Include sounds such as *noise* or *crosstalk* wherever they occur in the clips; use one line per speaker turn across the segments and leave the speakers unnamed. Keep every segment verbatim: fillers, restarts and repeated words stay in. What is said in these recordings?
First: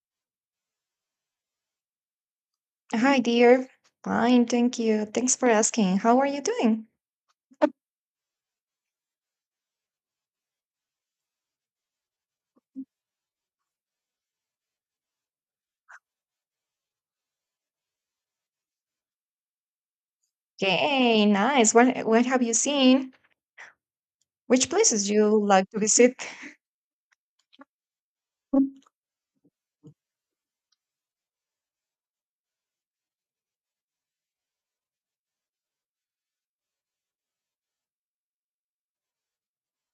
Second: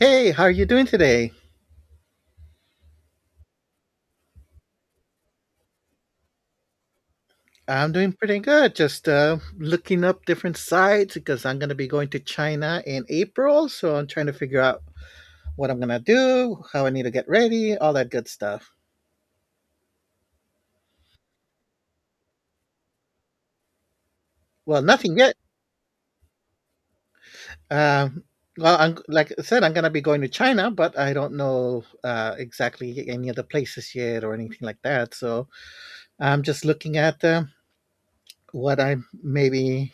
Hey, how are you doing today?
Hi, dear. Fine, thank you. Thanks for asking. How are you doing?
I'm doing pretty good. Just uh, looking up different sites because I'm going to be going to China in April. So I'm trying to figure out what I'm going to do, how I need to get ready, all that good stuff.
Okay, nice. What what have you seen? Which
Well,
places
nothing yet.
you like to visit?
Um, well,
*laughs*
I'm, like I said, I'm going to be going to China, but I don't know uh, exactly any of the places yet or anything like that. So I'm just looking at um what I maybe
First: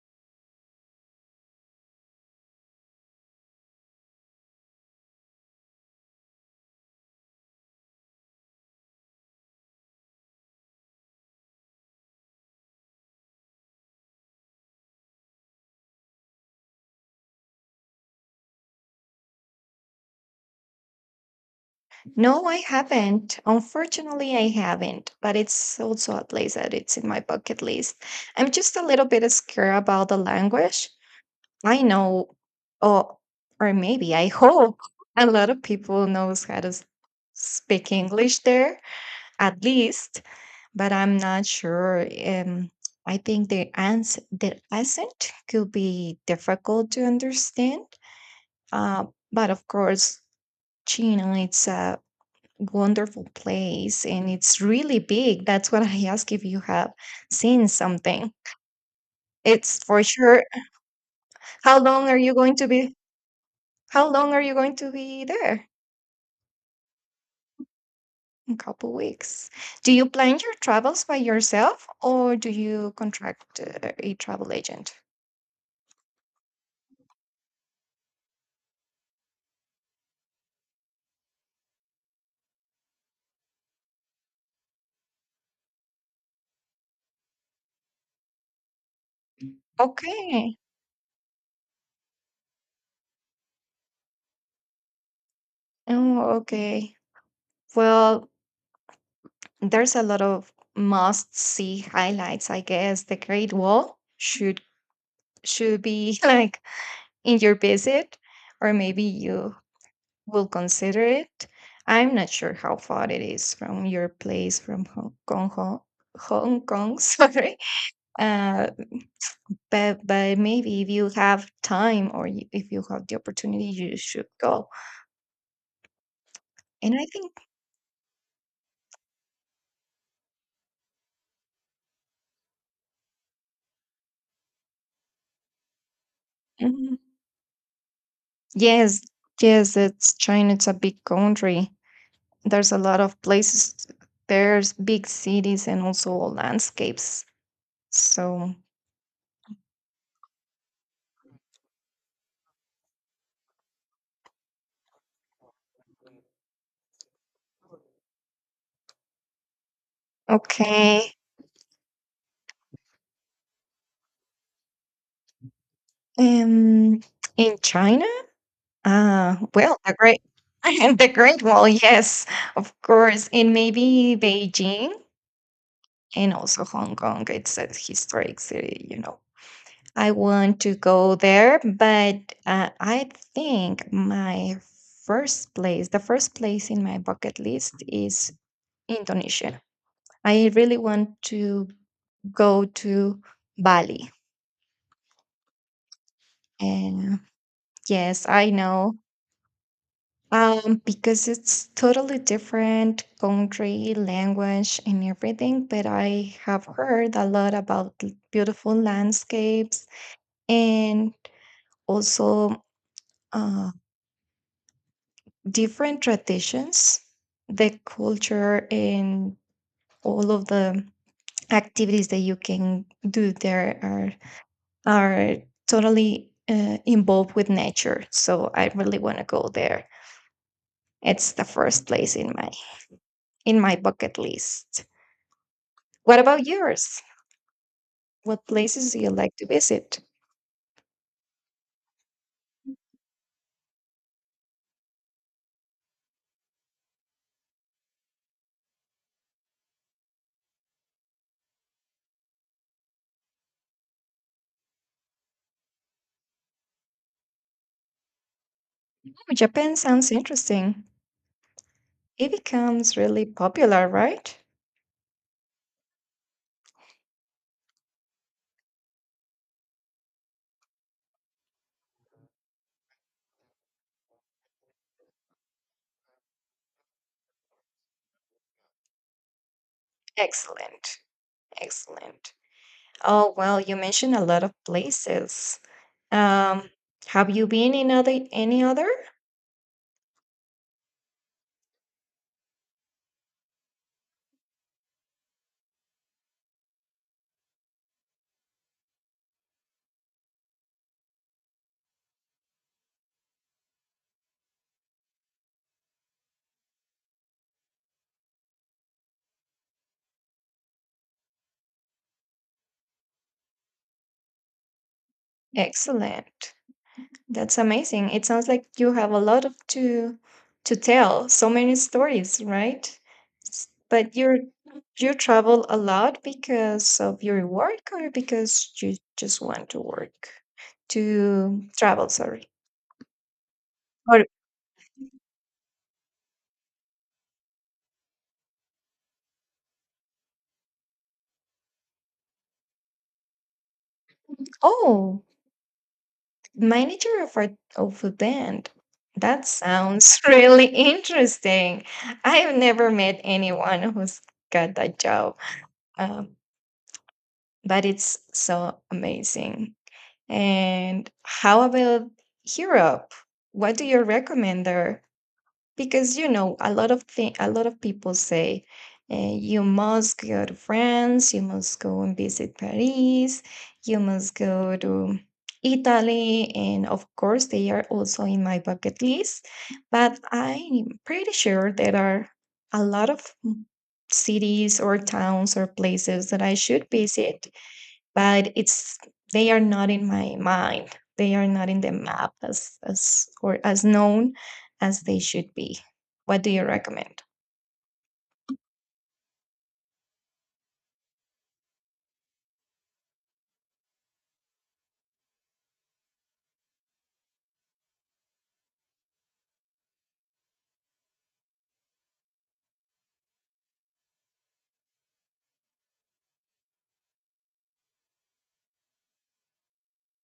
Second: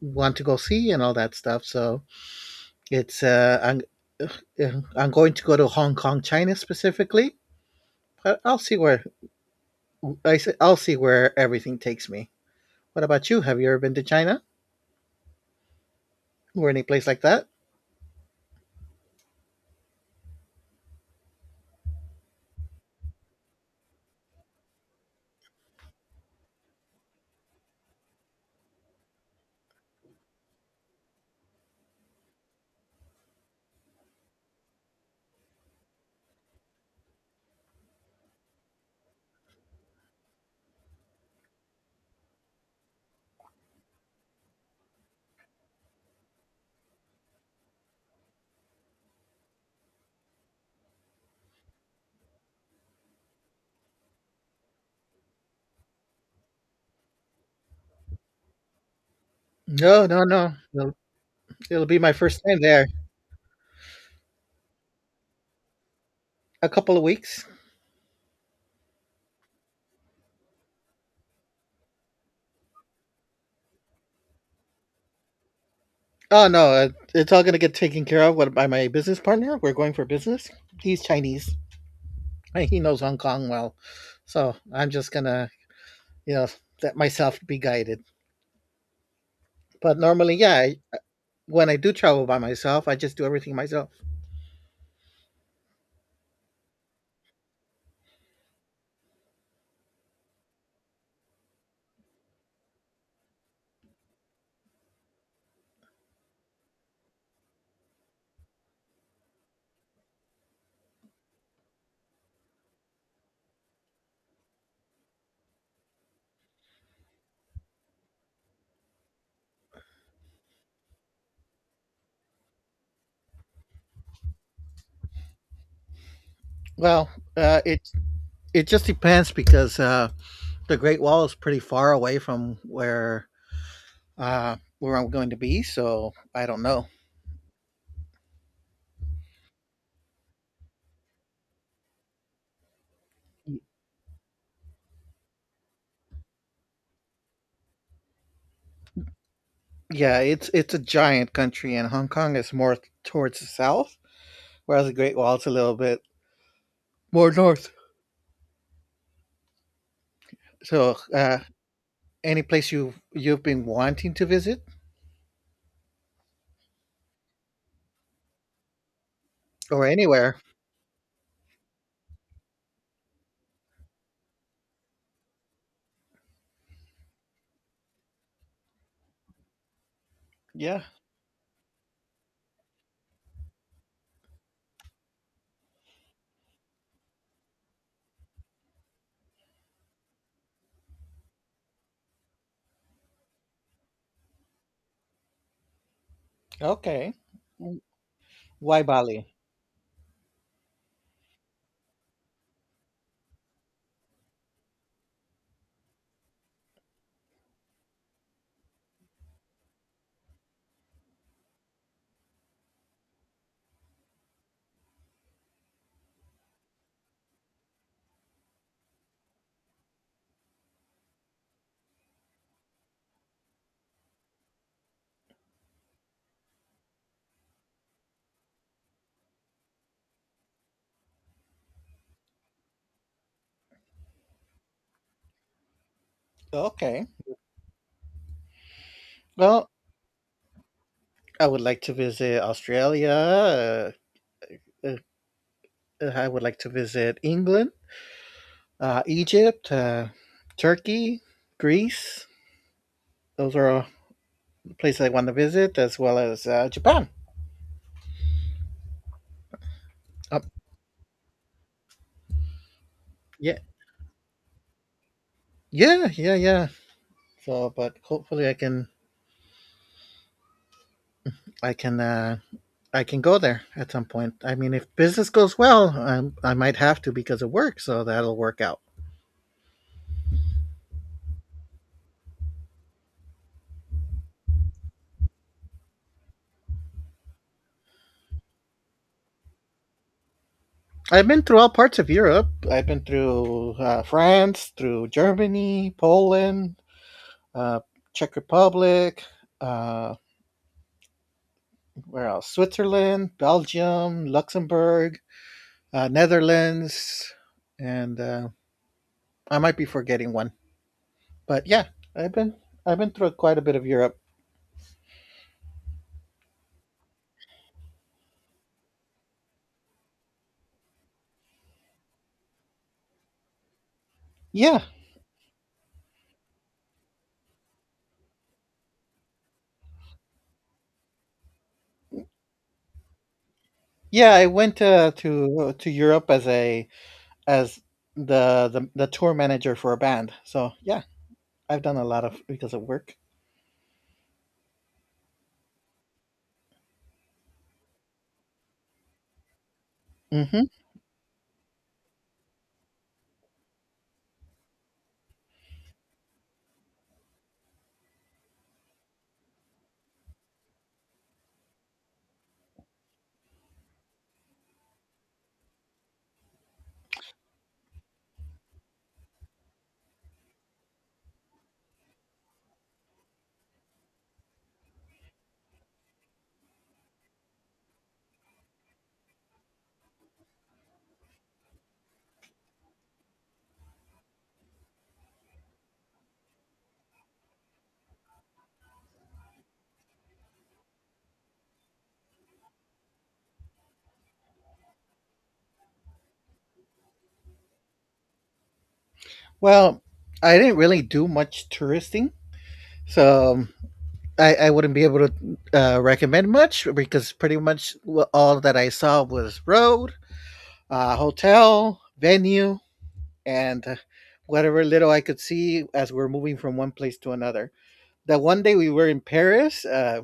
want to go see and all that stuff. So It's uh, I'm uh, I'm going to go to Hong Kong, China specifically, but I'll see where I will see where everything takes me. What about you? Have you ever been to China or any place like that?
No, I haven't. Unfortunately, I haven't, but it's also a place that it's in my bucket list. I'm just a little bit scared about the language. I know, or or maybe I *laughs* hope a lot of people knows how to s- speak English there, at least. But I'm not sure. Um, I think the ans the accent could be difficult to understand. Uh, but of course, China it's a wonderful place and it's really big. That's what I ask if you have seen something. It's for
No, no,
sure.
no. It'll,
How
it'll be
long
my
are you
first
going
time
to
there.
be? How long are you going to be there?
A couple of weeks.
A couple weeks. Do you plan your travels by yourself or do you contract uh, a travel agent?
Oh no, uh, it's all going to get taken care of what- by my business partner. We're going for business. He's Chinese, and he knows Hong Kong well, so I'm just gonna, you know, let myself be guided. But normally,
Okay.
yeah, I, when I do travel by myself, I just do everything myself.
Oh, okay. Well, there's a lot of must-see highlights, I guess. The Great Wall should should be *laughs* like in your visit, or maybe you will consider it. I'm not sure how far it is from your place from Hong Kong, Hong, Hong Kong, *laughs* sorry. Uh, but but maybe if you have time or you, if you have the opportunity, you should go. And I
Well,
think.
uh, it it just depends because uh, the Great Wall is pretty far away from where uh, where I'm going to be, so I don't know.
Mhm, yes, yes, it's China. It's a big country. There's a lot of places. There's big cities and also landscapes. So
Yeah, it's it's a giant country, and Hong Kong is more towards the south, whereas the Great Wall is a little bit more north. So,
okay.
uh, any place you you've been wanting to visit,
Um, in China? Uh, well,
or
the great
anywhere?
*laughs* the Great Wall, yes, of course, and maybe Beijing and also Hong Kong. It's a historic city, you know. I want to
Yeah.
go there, but uh, I think my first place, the first place in my bucket list is Indonesia. I really want to go to Bali.
Okay.
And yes, I
Why
know.
Bali?
Um, because it's totally different country, language, and everything. But I have heard a lot about l- beautiful landscapes and also uh, different traditions, the culture, and all of the activities that you can do there are are totally uh, involved with nature. So I really want to go there. It's the first place in my in my bucket list. What about yours?
Okay.
What places do you like to
Well,
visit?
I would like to visit Australia. Uh, uh, uh, I would like to visit England, uh, Egypt, uh, Turkey, Greece. Those are all places I want to visit, as well as uh, Japan.
Oh, Japan sounds
Uh,
interesting. It becomes really
yeah,
popular, right?
yeah, yeah, yeah. So, but hopefully, I can, I can, uh, I can go there at some point. I mean, if business goes well, I, I might have to because of work. So that'll work out.
Excellent. Excellent. Oh, well, you mentioned a lot of places. Um, have you been in other any other?
I've been through all parts of Europe. I've been through uh, France, through Germany, Poland, uh, Czech Republic, uh, where else? Switzerland, Belgium, Luxembourg, uh, Netherlands, and uh, I might be forgetting one. But yeah, I've been I've been through quite a bit of Europe.
Excellent. That's amazing. It sounds like you have a lot of to to tell, so many stories, right? S- But you're
Yeah,
you travel a lot because of your work or because you just want to work to travel, sorry. Or.
yeah, I went uh, to to Europe as a as the, the the tour manager for a band. So yeah, I've done a lot of because of work.
Oh, manager of a of a band. That sounds *laughs*
hmm
really interesting. I've never met anyone who's got that job. Um, but it's so amazing. And how about Europe? What do you recommend there? Because you know, a lot of thing, a lot of people say uh, you must go to France, you must go and visit Paris, you must go to Italy, and of course, they are also in my bucket list. But I'm pretty sure there are a lot of cities or towns or places that I should visit but it's they are not in my mind. They are not in the map as as or as known as they should be. What do you recommend?
Well, I didn't really do much touristing, so um, I, I wouldn't be able to uh, recommend much because pretty much all that I saw was road, uh, hotel, venue, and uh, whatever little I could see as we're moving from one place to another. That one day we were in Paris, uh,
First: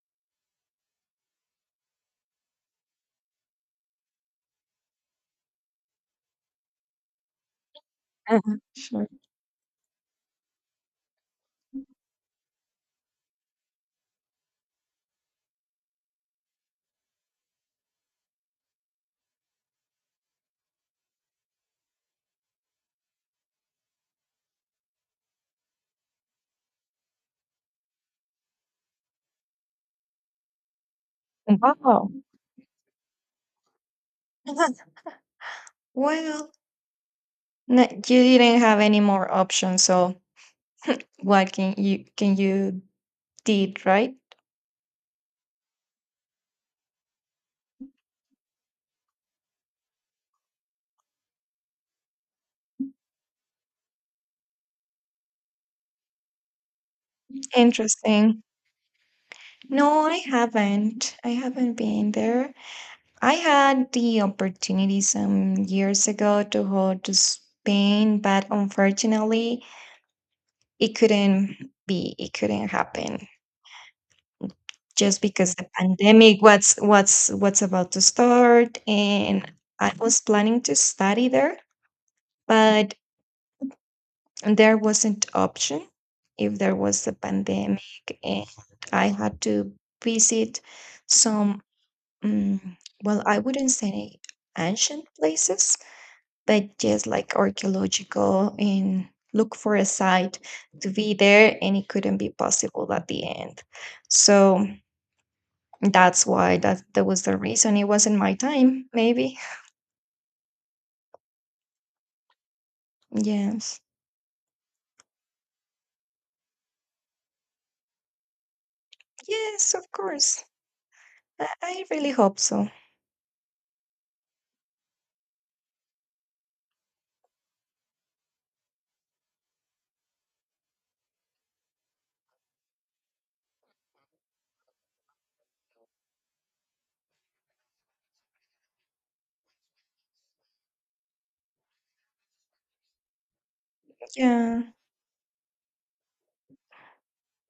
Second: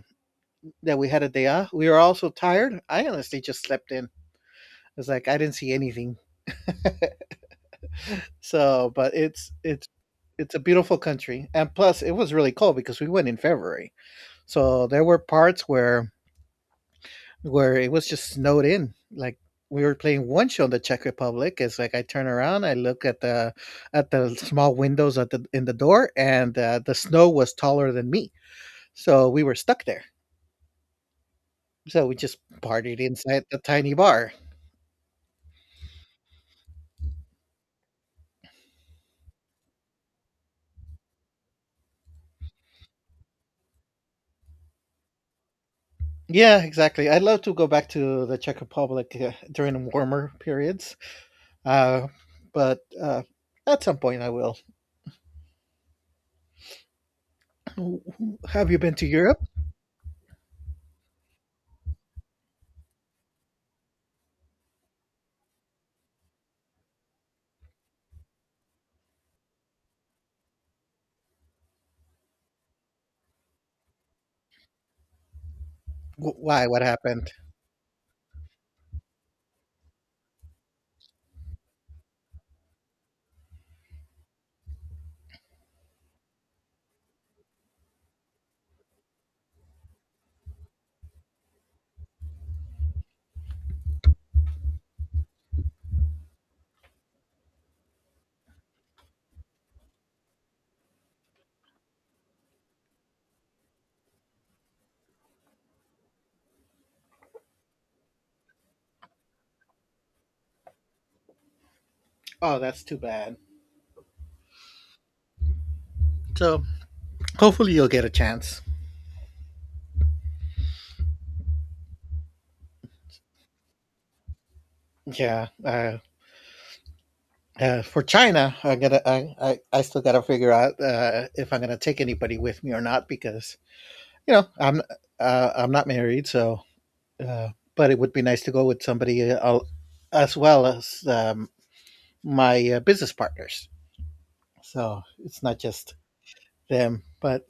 that we had a day off. We were all so tired. I honestly just slept in. It's like I didn't see anything. *laughs* So,
Sure.
but it's it's it's a beautiful country, and plus it was really cold because we went in February. So there were parts where where it was just snowed in. Like we were playing one show in the Czech Republic. It's like I turn around, I look at the at the small windows at the in the door, and uh, the snow was taller than me, so we were stuck there. So
Wow.
we just partied inside the tiny bar.
*laughs* Well, no, you didn't have any more options, so what can you can you did right?
Yeah, exactly. I'd love to go back to the Czech Republic uh, during warmer periods, uh, but uh, at some point I will.
Interesting.
Have you been to Europe?
No, I haven't. I haven't been there. I had the opportunity some years ago to go to Spain, but unfortunately, It couldn't be, it couldn't happen just because the
Wh-
pandemic
Why?
what's
What
what's
happened?
what's about to start and I was planning to study there, but there wasn't option if there was the pandemic and I had to visit some um, well, I wouldn't say ancient places but just like archaeological and look for a site to be there and it couldn't be possible at the end, so that's why that that was the reason, it wasn't my time maybe.
Oh, that's too bad.
Yes,
So hopefully you'll get a chance.
yes, of course. I, I really hope so.
Yeah, uh, uh, for China, I gotta, I, I, I still gotta figure out uh, if I'm gonna take anybody with me or not because you know I'm, uh, I'm not married, so. Uh, but it would be nice to go with somebody uh, al- as well as um, my uh, business partners,
Yeah,
so it's not just them. But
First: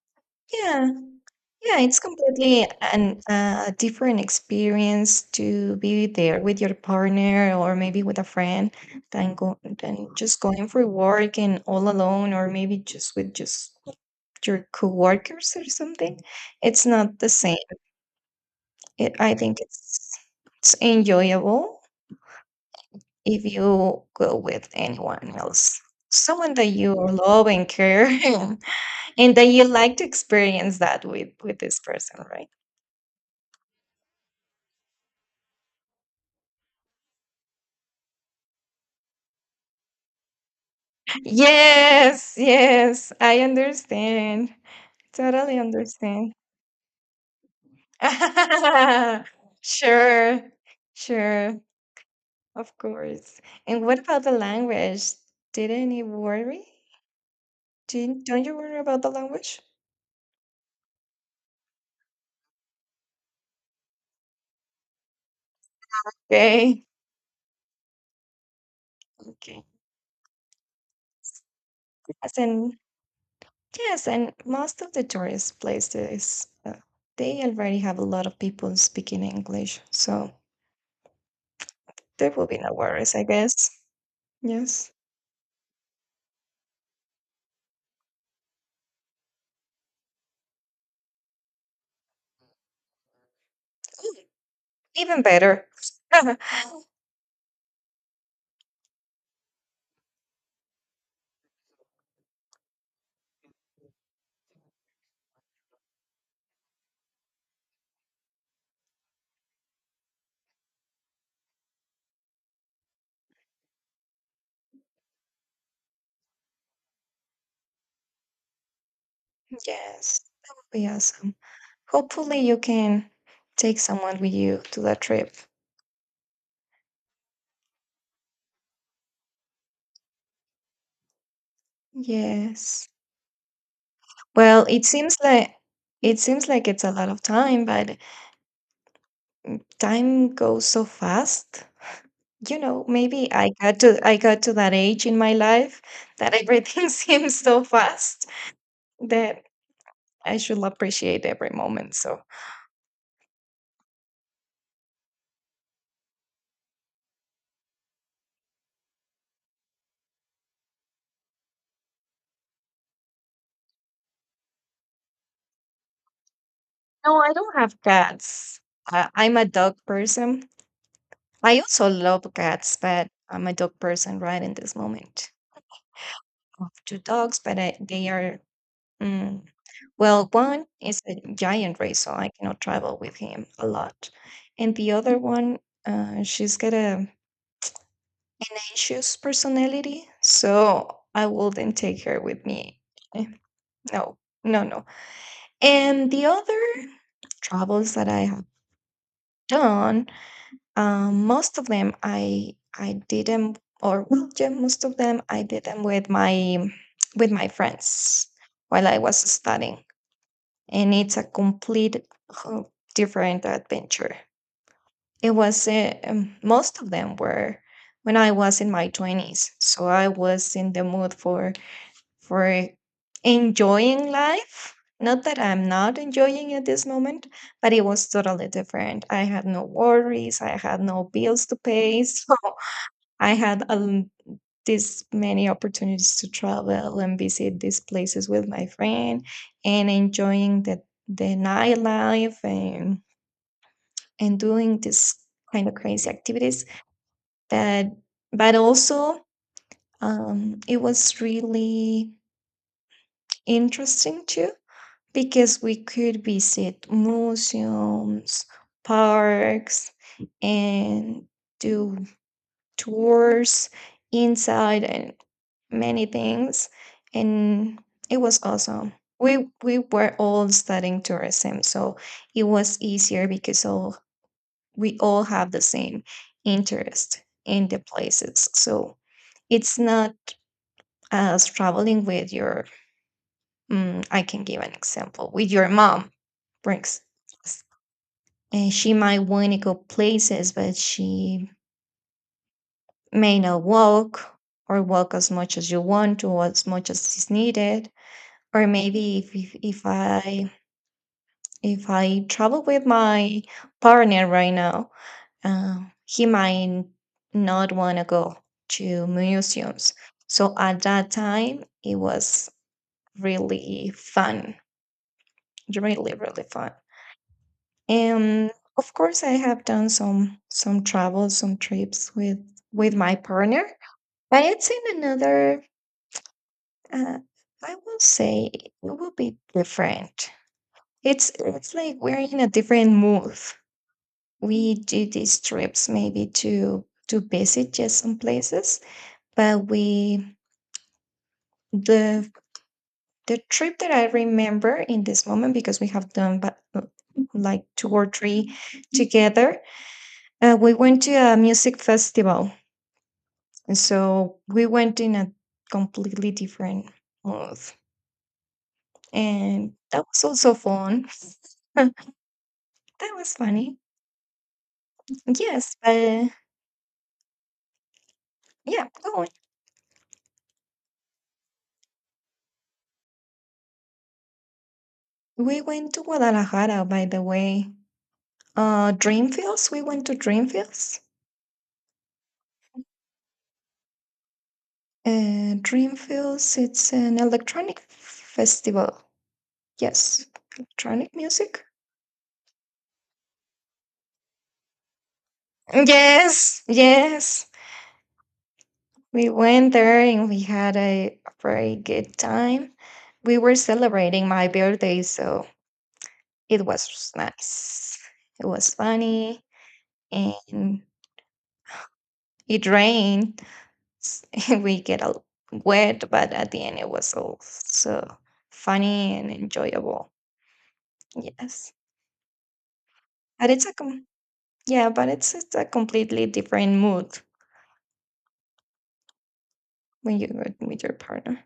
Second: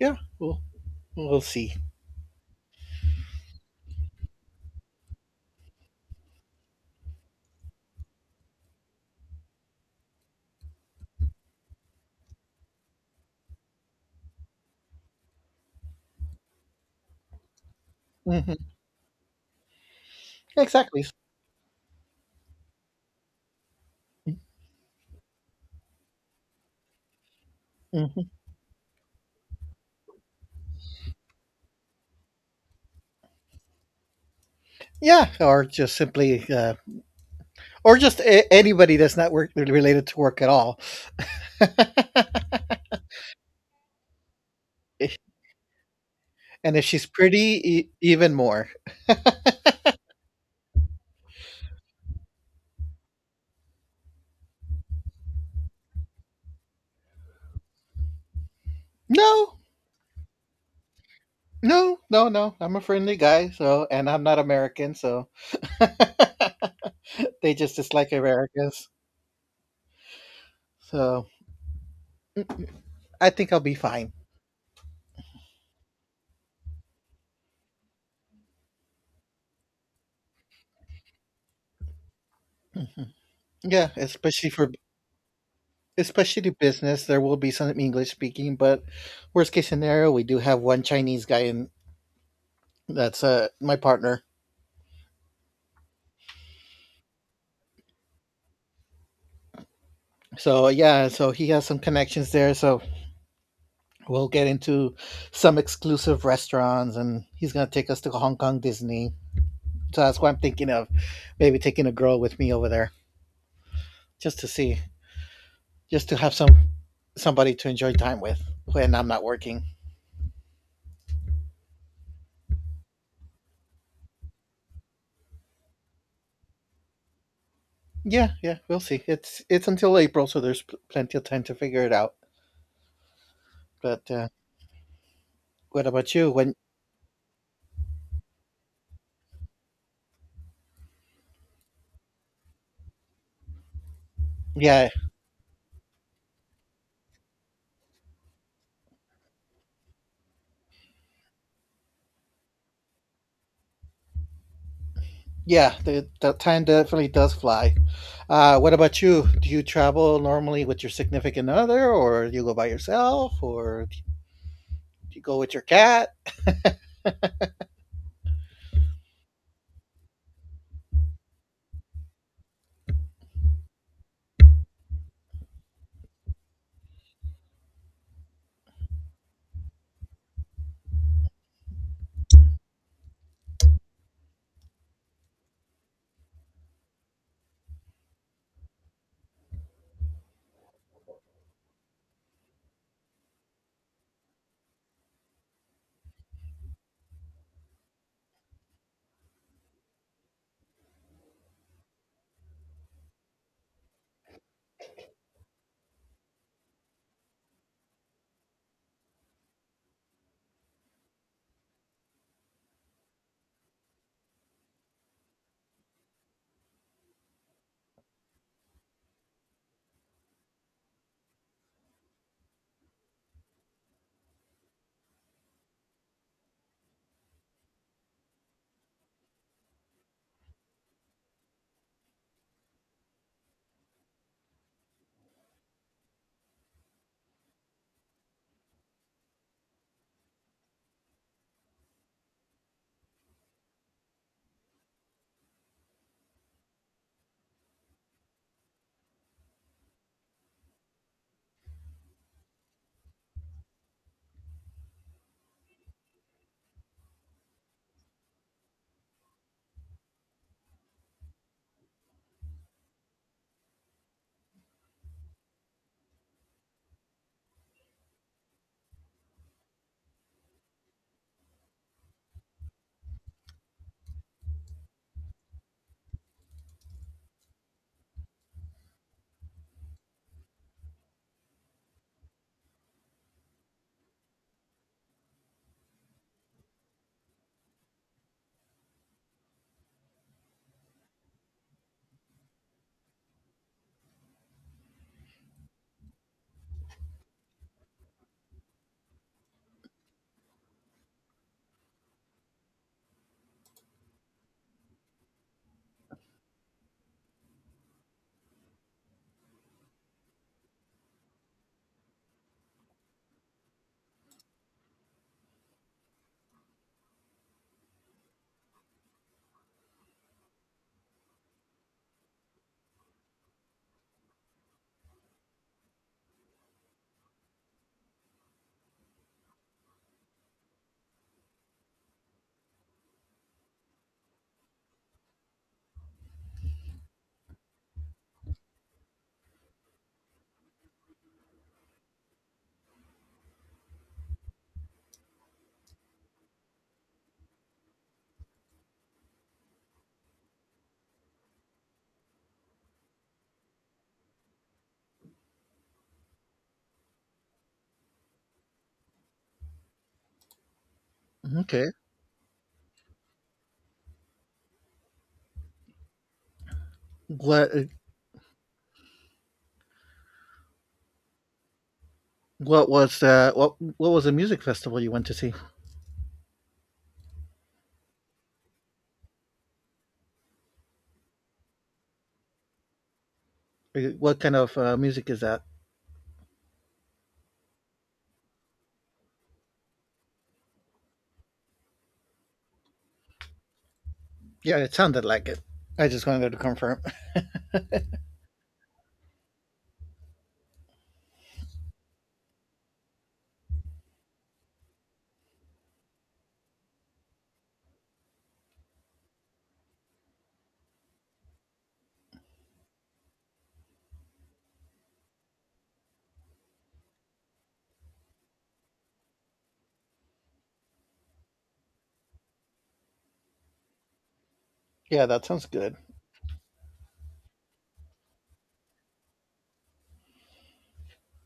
yeah, we'll
yeah.
we'll see.
Yeah, it's completely an uh, a different experience to be there with your partner or maybe with a friend than go than just going for work and all alone or maybe just with just your coworkers or something. It's not the same.
hmm
It, I think it's it's
Exactly.
enjoyable if you go with anyone else. Someone that you love and care
hmm
*laughs* and that you like to experience that with with this person, right?
Yeah, or just simply, uh, or just a- anybody that's not work related to work at all.
Yes, yes, I understand.
*laughs*
Totally understand.
And if she's pretty, e- even more.
*laughs* Sure, sure, of course. And what about the language? Didn't it worry? Didn't, Don't you worry about the
No,
language?
no, no, no. I'm a friendly guy, so and I'm not American, so *laughs*
Okay,
they just dislike Americans.
okay.
So
As in,
I think I'll be
yes,
fine.
and most of the tourist places, uh, they already have a lot of people speaking English, so there will be no
Mhm.
worries, I guess.
Yeah, especially for
Yes,
especially the business, there will be some English speaking, but worst case scenario, we do have one Chinese guy, and that's uh my partner.
even better.
So yeah, so he has some connections there. So we'll get
*laughs*
into some exclusive restaurants, and he's gonna take us to Hong Kong Disney. So that's why I'm thinking of maybe taking a girl with me over there just to see, just to have some somebody to enjoy time with when I'm not working.
Yes, that would be awesome. Hopefully, you can take someone with you to that trip.
Yeah, yeah, we'll see. It's it's until April, so there's pl- plenty of time to figure it out.
Yes.
But uh,
Well, it seems like
what about
it
you?
seems
When
like it's a lot of time, but time goes so fast. You know, maybe I got to I got to that
yeah,
age in my life that everything *laughs* seems so fast that I should appreciate every moment. So
yeah, the, the time definitely does fly. Uh, what about you? Do you travel normally with your significant other, or do you go by yourself, or do you go with your cat?
no, I don't have cats. I, I'm a dog person. I also love cats, but I'm a dog person right in this moment. I have two dogs, but I, they are. mm, Well, one is a giant race, so I cannot travel with him a lot. And the other one, uh, she's got a anxious personality, so I wouldn't take her with me. Eh, No, no, no. And the other travels that I have done, um, most of them I I did them, or well, yeah, most of them I did them with my with my friends while I was studying. And it's a complete ho- different adventure. It was uh, um, most of them were when I was in my twenties, so I was in the mood for for enjoying life. Not that I'm not enjoying at this moment, but it was totally different. I had no worries, I had no bills to pay, *laughs* so I had a these many opportunities to travel and visit these places with my friend and enjoying the the nightlife and and doing this kind of crazy activities, but but also um, it was really interesting too, because we could visit museums, parks, and do tours inside, and many things, and it was awesome. We we were all studying tourism, so it was easier because all we all have the same interest in the places. So it's not as traveling with your mm, I can give an example, with your mom brings, and she might want to go places but she may not walk, or walk as much as you want to, as much as is needed. Or maybe if, if, if i if i travel with my partner right now, uh, he might not want to go to museums. So at that time it was really fun, really really fun. And of course I have done some some travels, some trips with with my partner, but it's in another. Uh, I will say it will be different. It's it's like we're in a different mood. We do these trips maybe to to visit just some places, but we the the trip that I remember in this moment, because we have done but like two or three together. Uh, we went to a music festival, and so we went in a completely different mood, and that was also fun.
Okay.
*laughs* That was funny. Yes, but
What
yeah, go on.
what was uh, what what was the music festival you went to see?
We went to Guadalajara, by the way. Uh, Dreamfields, we went to Dreamfields.
What kind of uh, music is
Uh,
that?
Dreamfields, it's an electronic festival. Yes, electronic music.
Yeah, it sounded like it. I just wanted to
Yes,
confirm. *laughs*
yes. We went there and we had a very good time. We were celebrating my birthday, so it was nice. It was funny and it rained, s- *laughs* we get a l- wet, but at the end it was also funny and enjoyable. Yes, but it's a com- yeah, but
Yeah,
it's,
that
it's a
sounds good.
completely different mood when you go with your partner.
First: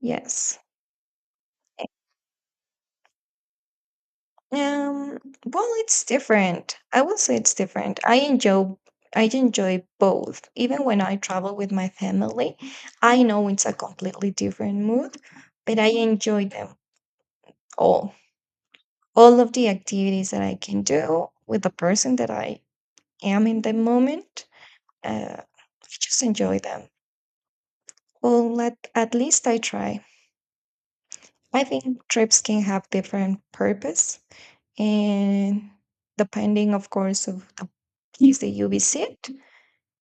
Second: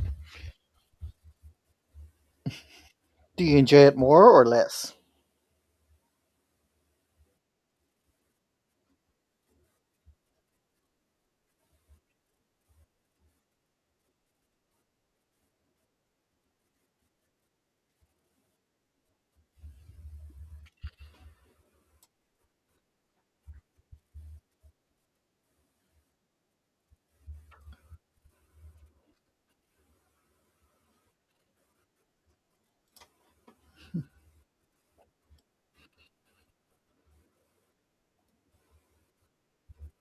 Yes.
Do you enjoy it more or less?
Um. Well, it's different. I will say it's different. I enjoy. I enjoy both. Even when I travel with my family, I know it's a completely different mood, but I enjoy them all. All of the activities that I can do with the person that I am in the moment. Uh, I just enjoy them. Well, let, at least I try. I think trips can have different purpose, and depending, of course, of the place that you visit,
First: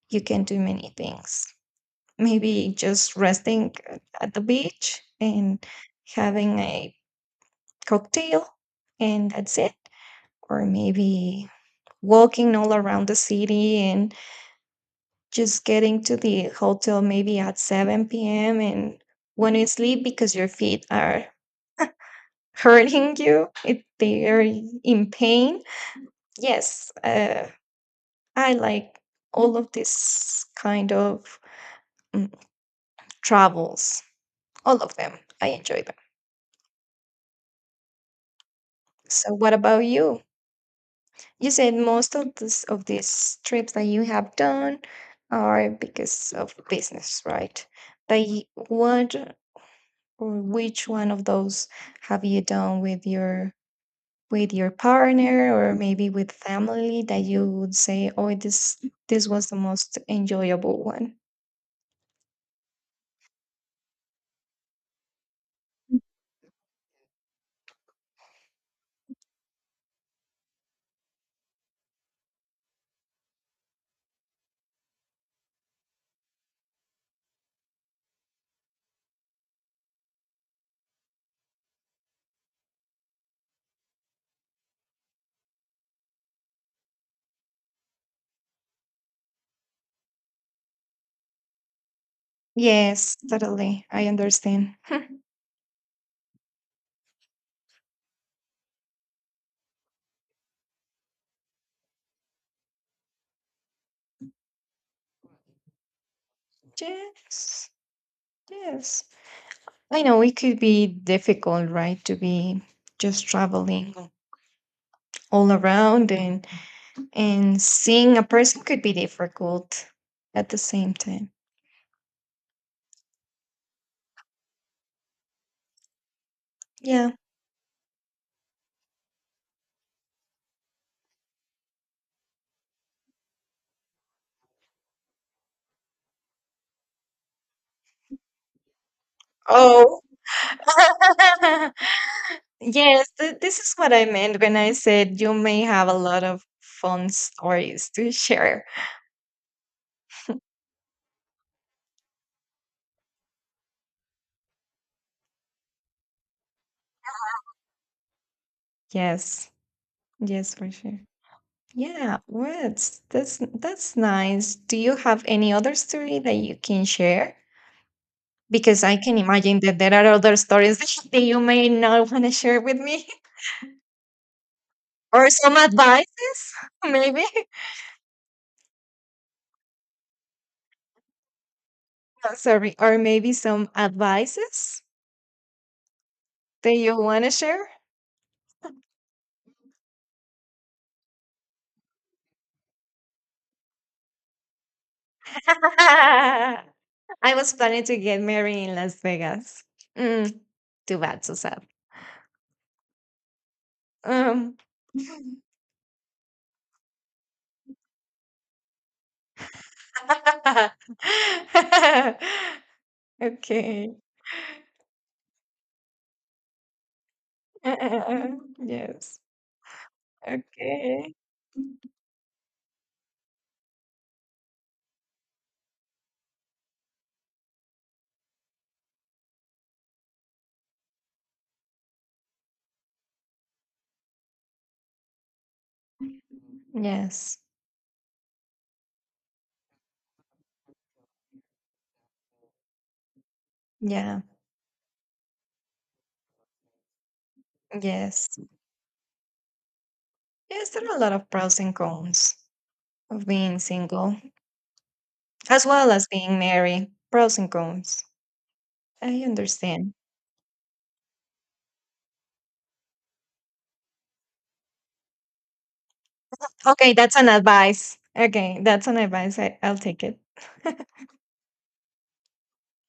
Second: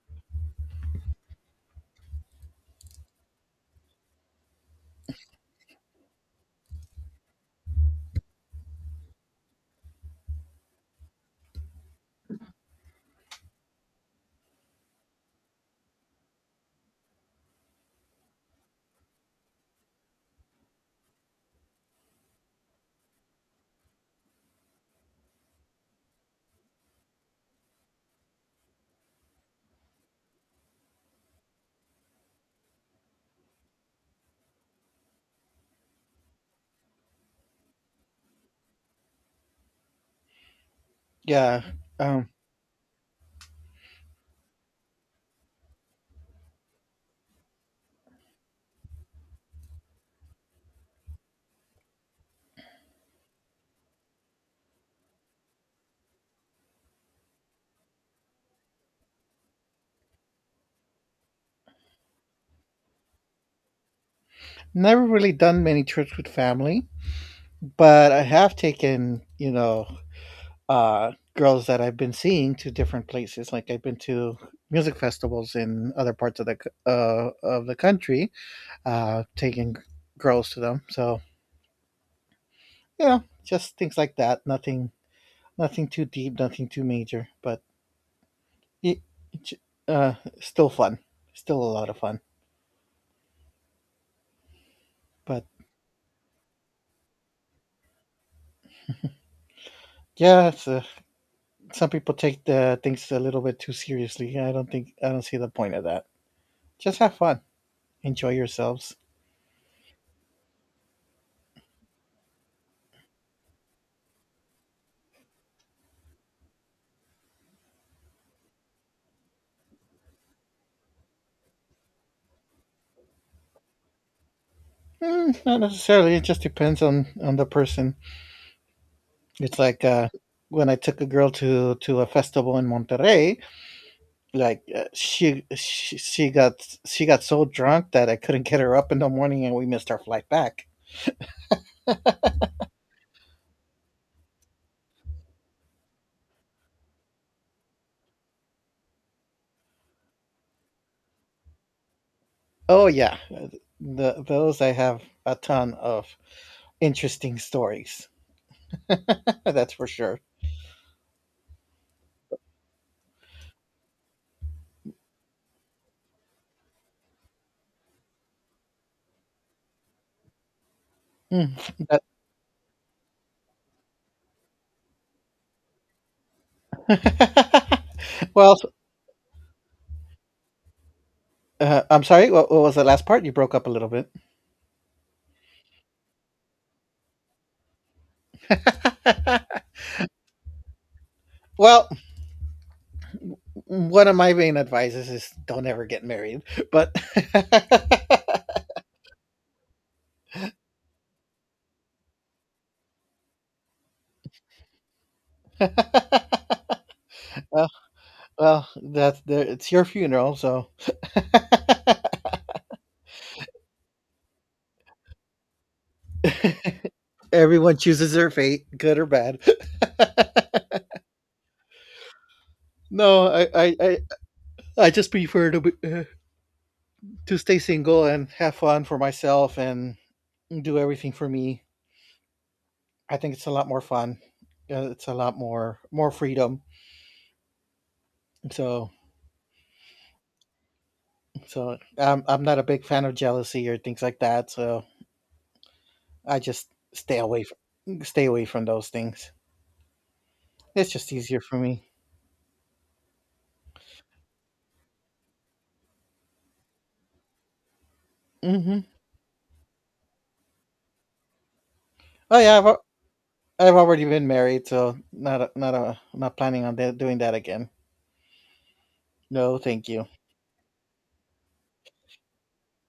you can do many things. Maybe just resting at the beach and having a cocktail, and that's it. Or maybe walking all around the city and just getting to the hotel maybe at seven p m and when you sleep because your feet are *laughs* hurting you, if they are in pain. Yes, uh, I like all of this kind of mm, travels, all of them. I enjoy them. So, what about you? You
Yeah,
said most
um,
of this of these trips that you have done are because of business, right? But y- what Or which one of those have you done with your with your partner or maybe with family that you would say, "Oh, this this was the most enjoyable one."
never really done many trips with family, but I have taken, you know, uh, girls that I've been seeing to different places. Like I've been to music festivals in other parts of the c- uh, of the country, uh, taking girls to them. So you know, just things like that. Nothing, nothing too deep, nothing too major, but it, it's uh, still fun, still a lot of fun.
Yes, totally. I understand. *laughs*
But yeah, it's, uh, some people take the things a little bit too seriously. I don't think I don't see the point of that. Just have fun,
Yes,
enjoy yourselves.
yes. I know it could be difficult, right, to be just traveling all around and and seeing a person could be difficult at the same time.
Mm, not necessarily. It just depends on
Yeah.
on the person. It's like uh, when I took a girl to to a festival in Monterrey. Like uh, she, she she got she got so drunk that I couldn't get her up in the morning, and we missed our
Oh.
flight back.
*laughs* Yes, th- this is what I meant when I said you may have a lot of fun stories to *laughs* share.
Oh yeah, the, those I have a ton of interesting stories.
Yes,
Yeah, that's for sure.
yes, for sure. Yeah, words. That's that's nice. Do you have any other story that you can share? Because I can imagine that there are other stories *laughs* that you may
Mm.
not want to share with me, *laughs* or some advices, *laughs* maybe. *laughs*
That- *laughs* well, uh, I'm sorry.
Oh,
What, what was
sorry,
the
or
last part? You
maybe
broke up a
some
little bit.
advices that you want to share.
*laughs* well, one of my main advices is don't ever
*laughs*
get married.
I
But
was planning to get married in Las Vegas. Mm, Too bad, so sad. Um, *laughs*
*laughs* well, well, that's there. It's your funeral, so
okay.
*laughs*
Uh,
everyone
uh,
chooses
uh,
their fate, good or
yes.
bad.
Okay.
*laughs* no, I, I, I, I just prefer to be, uh, to stay single and have fun for myself and do everything for me. I think it's a lot more fun. Uh, It's a lot more more freedom.
Yes.
So so I'm I'm not a big fan of jealousy or things like
Yeah.
that. So I just stay away from stay
Yes.
away from those things.
Yes, there
It's
are a lot
just
of
easier for
pros and
me.
cons of being single, as well as being married. Pros and cons.
hmm
I understand.
Oh yeah, I've al- I've already been married, so not a, not a, not planning on
Okay,
that,
that's
doing
an
that again.
advice. Okay, that's an advice.
No,
I, I'll
thank
take
you.
it.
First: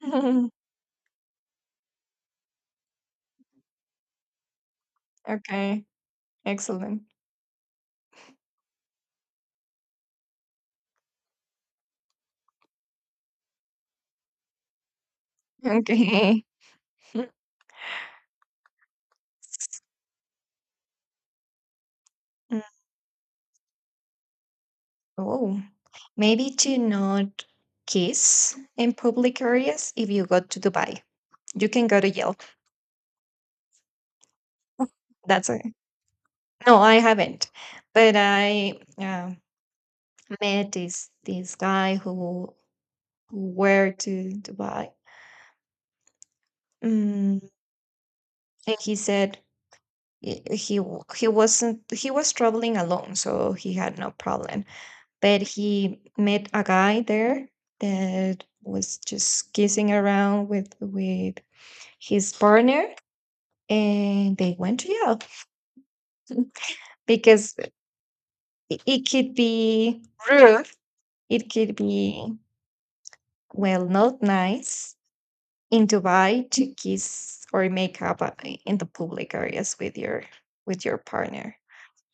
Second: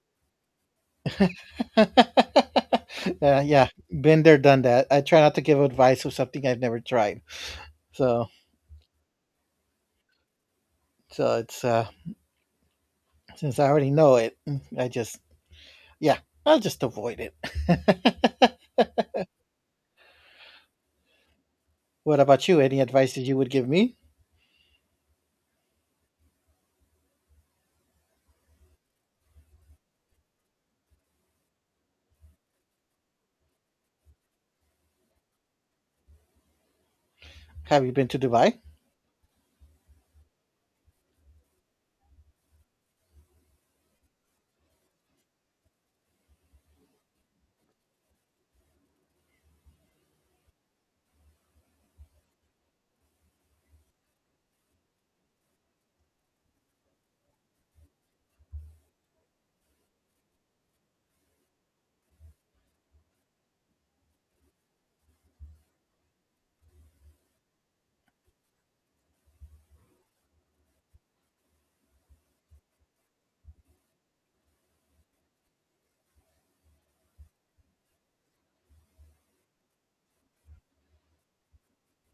*laughs*
*laughs* yeah, yeah, been there, done that. I try not to give
Okay,
advice of something I've never
excellent.
tried. So so it's uh since I already know it, I just yeah,
Okay.
I'll just avoid it. *laughs* what about you?
Mm,
Any advice that you would give me?
Oh, maybe to not kiss in public areas if you go to Dubai. You can go to jail. That's it. No, I haven't.
Have you been
But
to Dubai?
I, uh, met this this guy who who were to Dubai. Mm, and he said he he w- he wasn't he was traveling alone, so he had no problem. But he met a guy there that was just kissing around with with his partner, and they went to jail because it, it could be rude, it could be, well, not nice in Dubai to kiss or make up, uh, in the public areas with your with your partner.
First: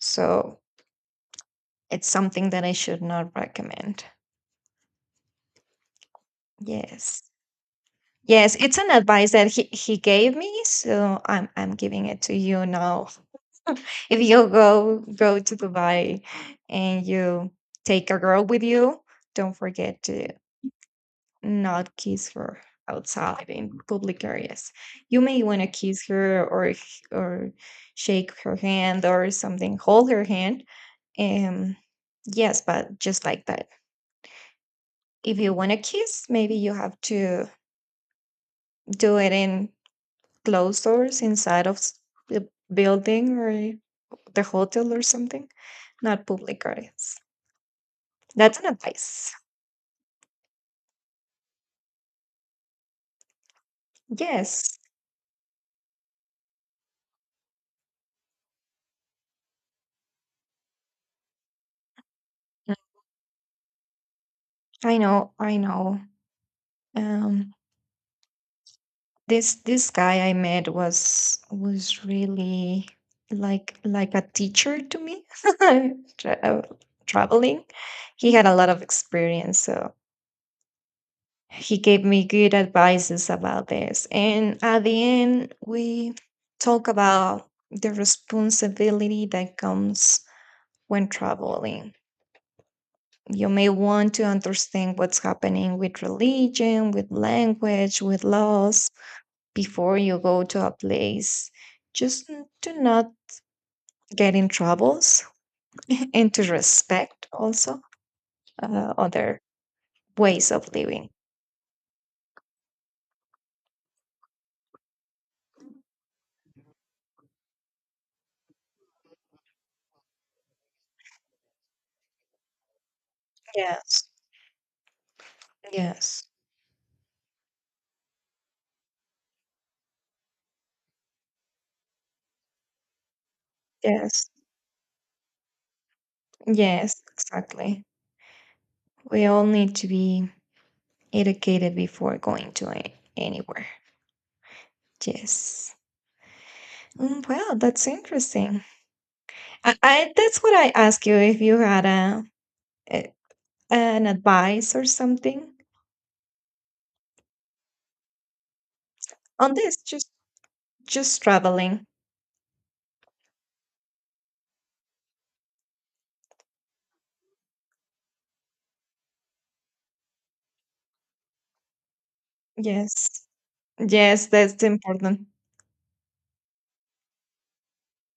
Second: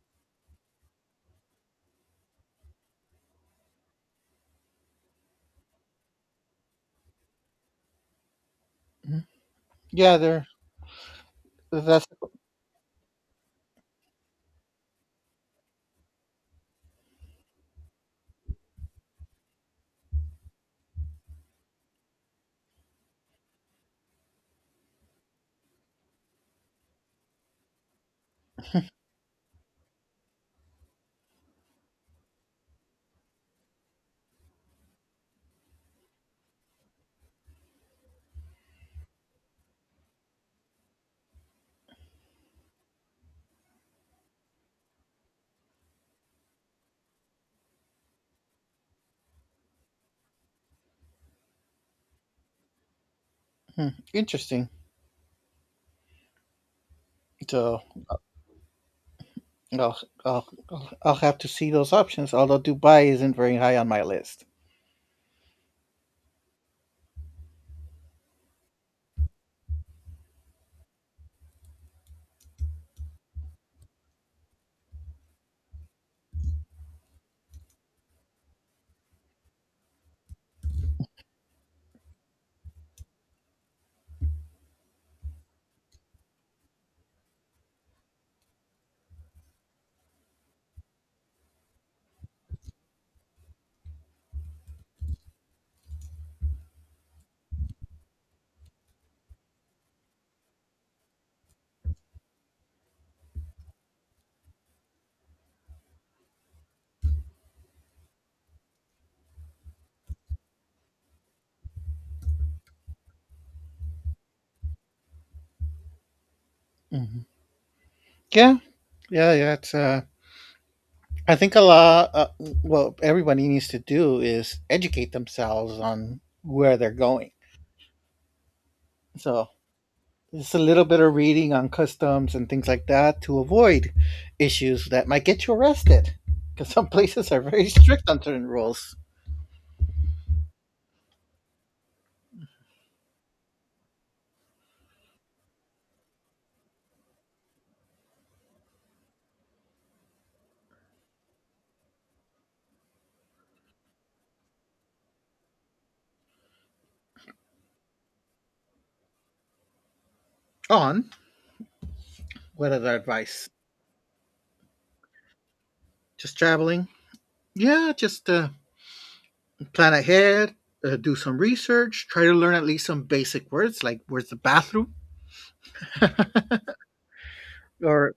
So it's something that I should not recommend. Yes, yes, it's an
Mhm.
advice that he, he
Yeah,
gave
there.
me, so i'm i'm
That's
giving it to you now. If you go go to Dubai and you take a girl with you, don't forget to not kiss her outside in public areas. You may want to kiss her or h- or shake her hand or something, hold her hand. Um, yes, but just like that. If you want to kiss, maybe you have to do it in closed doors inside of s- the building or the hotel or something, not public areas. That's an advice.
hmm, interesting.
Yes.
So I'll, I'll I'll have to see those options. Although
Mm.
Dubai isn't very high on my list.
I know, I know. Um, this this guy I met was was really like like a teacher to me. *laughs* Tra- uh, Traveling, he had a lot of experience, so he gave me good advices about this. And at the end, we talk about the responsibility that comes when traveling. You may want to understand what's happening with religion, with language, with laws before you go to a place, just n- to not get in troubles *laughs* and to respect also, uh, other ways of living.
hmm Yeah, yeah, yeah. It's uh, I think a lot. Uh, what everybody needs to
Yes,
do is educate themselves on
yes,
where they're going. So just a little bit of reading on customs and things like that to avoid
yes,
issues that might get you arrested. Because some *laughs*
yes,
places are very
exactly.
strict on certain rules.
We all need to be educated before going to a- anywhere. Yes. Mm, Well, that's interesting. I, I that's what I asked you if you had a a- an advice or something on this, just
On
just traveling.
what other advice? Just traveling? Yeah, just uh, plan ahead, uh, do some research, try to learn at least
Yes,
some basic words like
yes,
where's the
that's
bathroom,
important.
*laughs* or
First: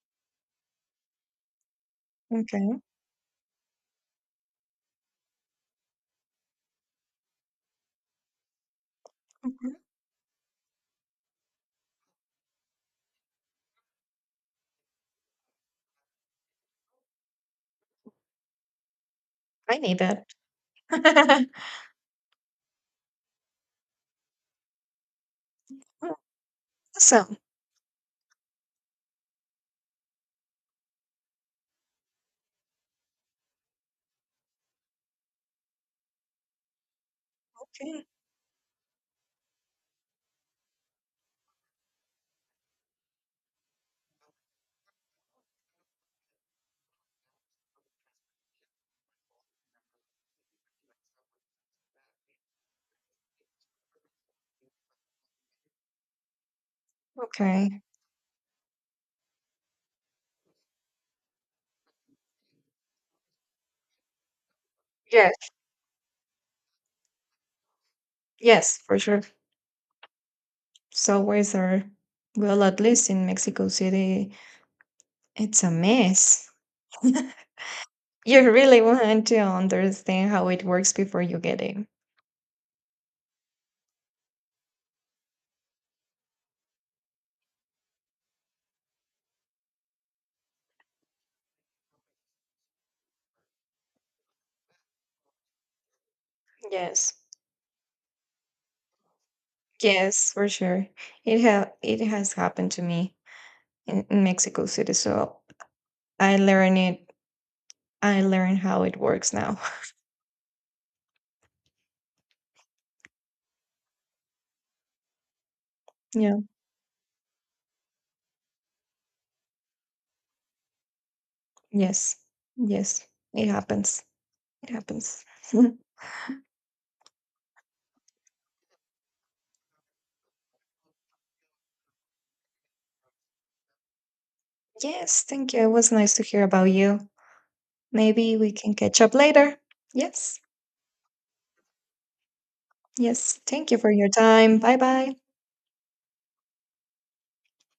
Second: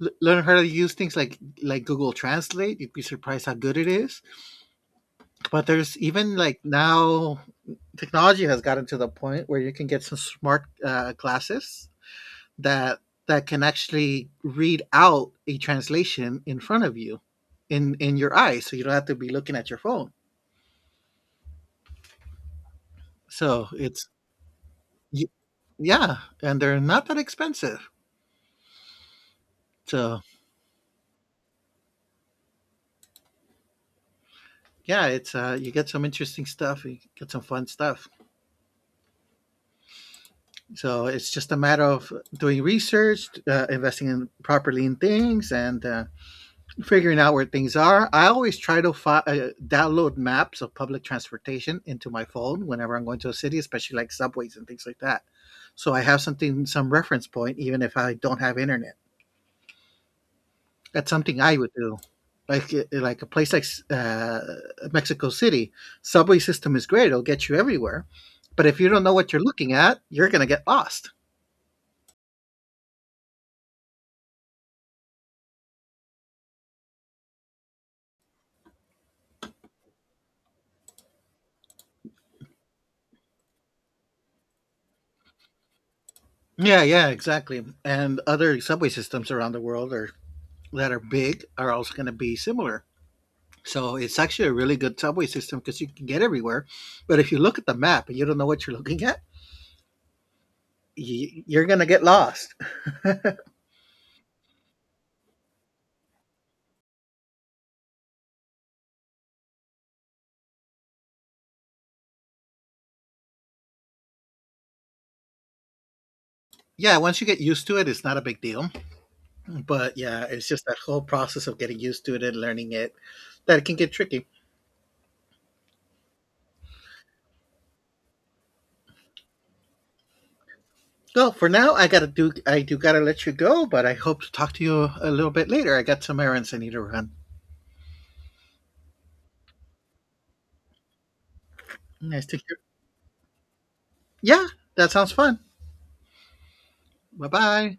l- learn how to use things like like Google
Okay.
Translate. You'd be surprised how good it is. But there's even like now technology has gotten to the point where you
Mhm.
can get some smart uh, glasses that that can actually read out a translation in front of you in in your eyes so you don't have to be looking at
I
your
need
phone.
that. *laughs*
So it's y-
Oh,
yeah, and they're not that
awesome.
expensive. So yeah, it's uh, you get some interesting stuff, you get some fun
Okay,
stuff. So it's just a matter of doing research, uh, investing in properly in things, and uh, figuring out where things are. I always try to fi- uh, download maps of public transportation into my phone whenever I'm going to a city, especially like subways and things like that. So I have something, some reference point, even
okay.
if I don't have internet. That's something I would do. Like uh, like a place like uh, Mexico
Yes,
City, subway system is great; it'll get you everywhere. But if
yes,
you
for
don't know
sure.
what you're looking at, you're gonna get lost.
Subways are, well, at least in Mexico City, it's a mess. *laughs* You really want to understand how it works before you get in.
Yeah, yeah, exactly. And other subway systems around the world are that are big are also going to be similar. So it's actually a really good subway system because you can get everywhere.
Yes,
But if you look at the map and you don't know what you're *laughs* looking at,
yes, for sure. it
y- you're
ha-
going to
it
get
has
lost.
happened to me in, in Mexico City, so I learn it. I learn how it works now. *laughs* Yeah.
Yeah, once you get used to it, it's not a big deal. But yeah, it's just that whole process of getting used to
Yes.
it and learning it
Yes. It
that it can get
happens.
tricky.
It happens.
Well, for now, I gotta do. I do gotta let you go, but I hope to talk to
*laughs*
you a
Yes.
little bit
Thank you. It
later. I
was
got
nice
some
to hear
errands I
about
need to
you.
run.
Maybe we can catch up later. Yes.
Nice to hear.
Yes. Thank you for your
Yeah,
time. Bye
that sounds
bye.
fun. Bye bye.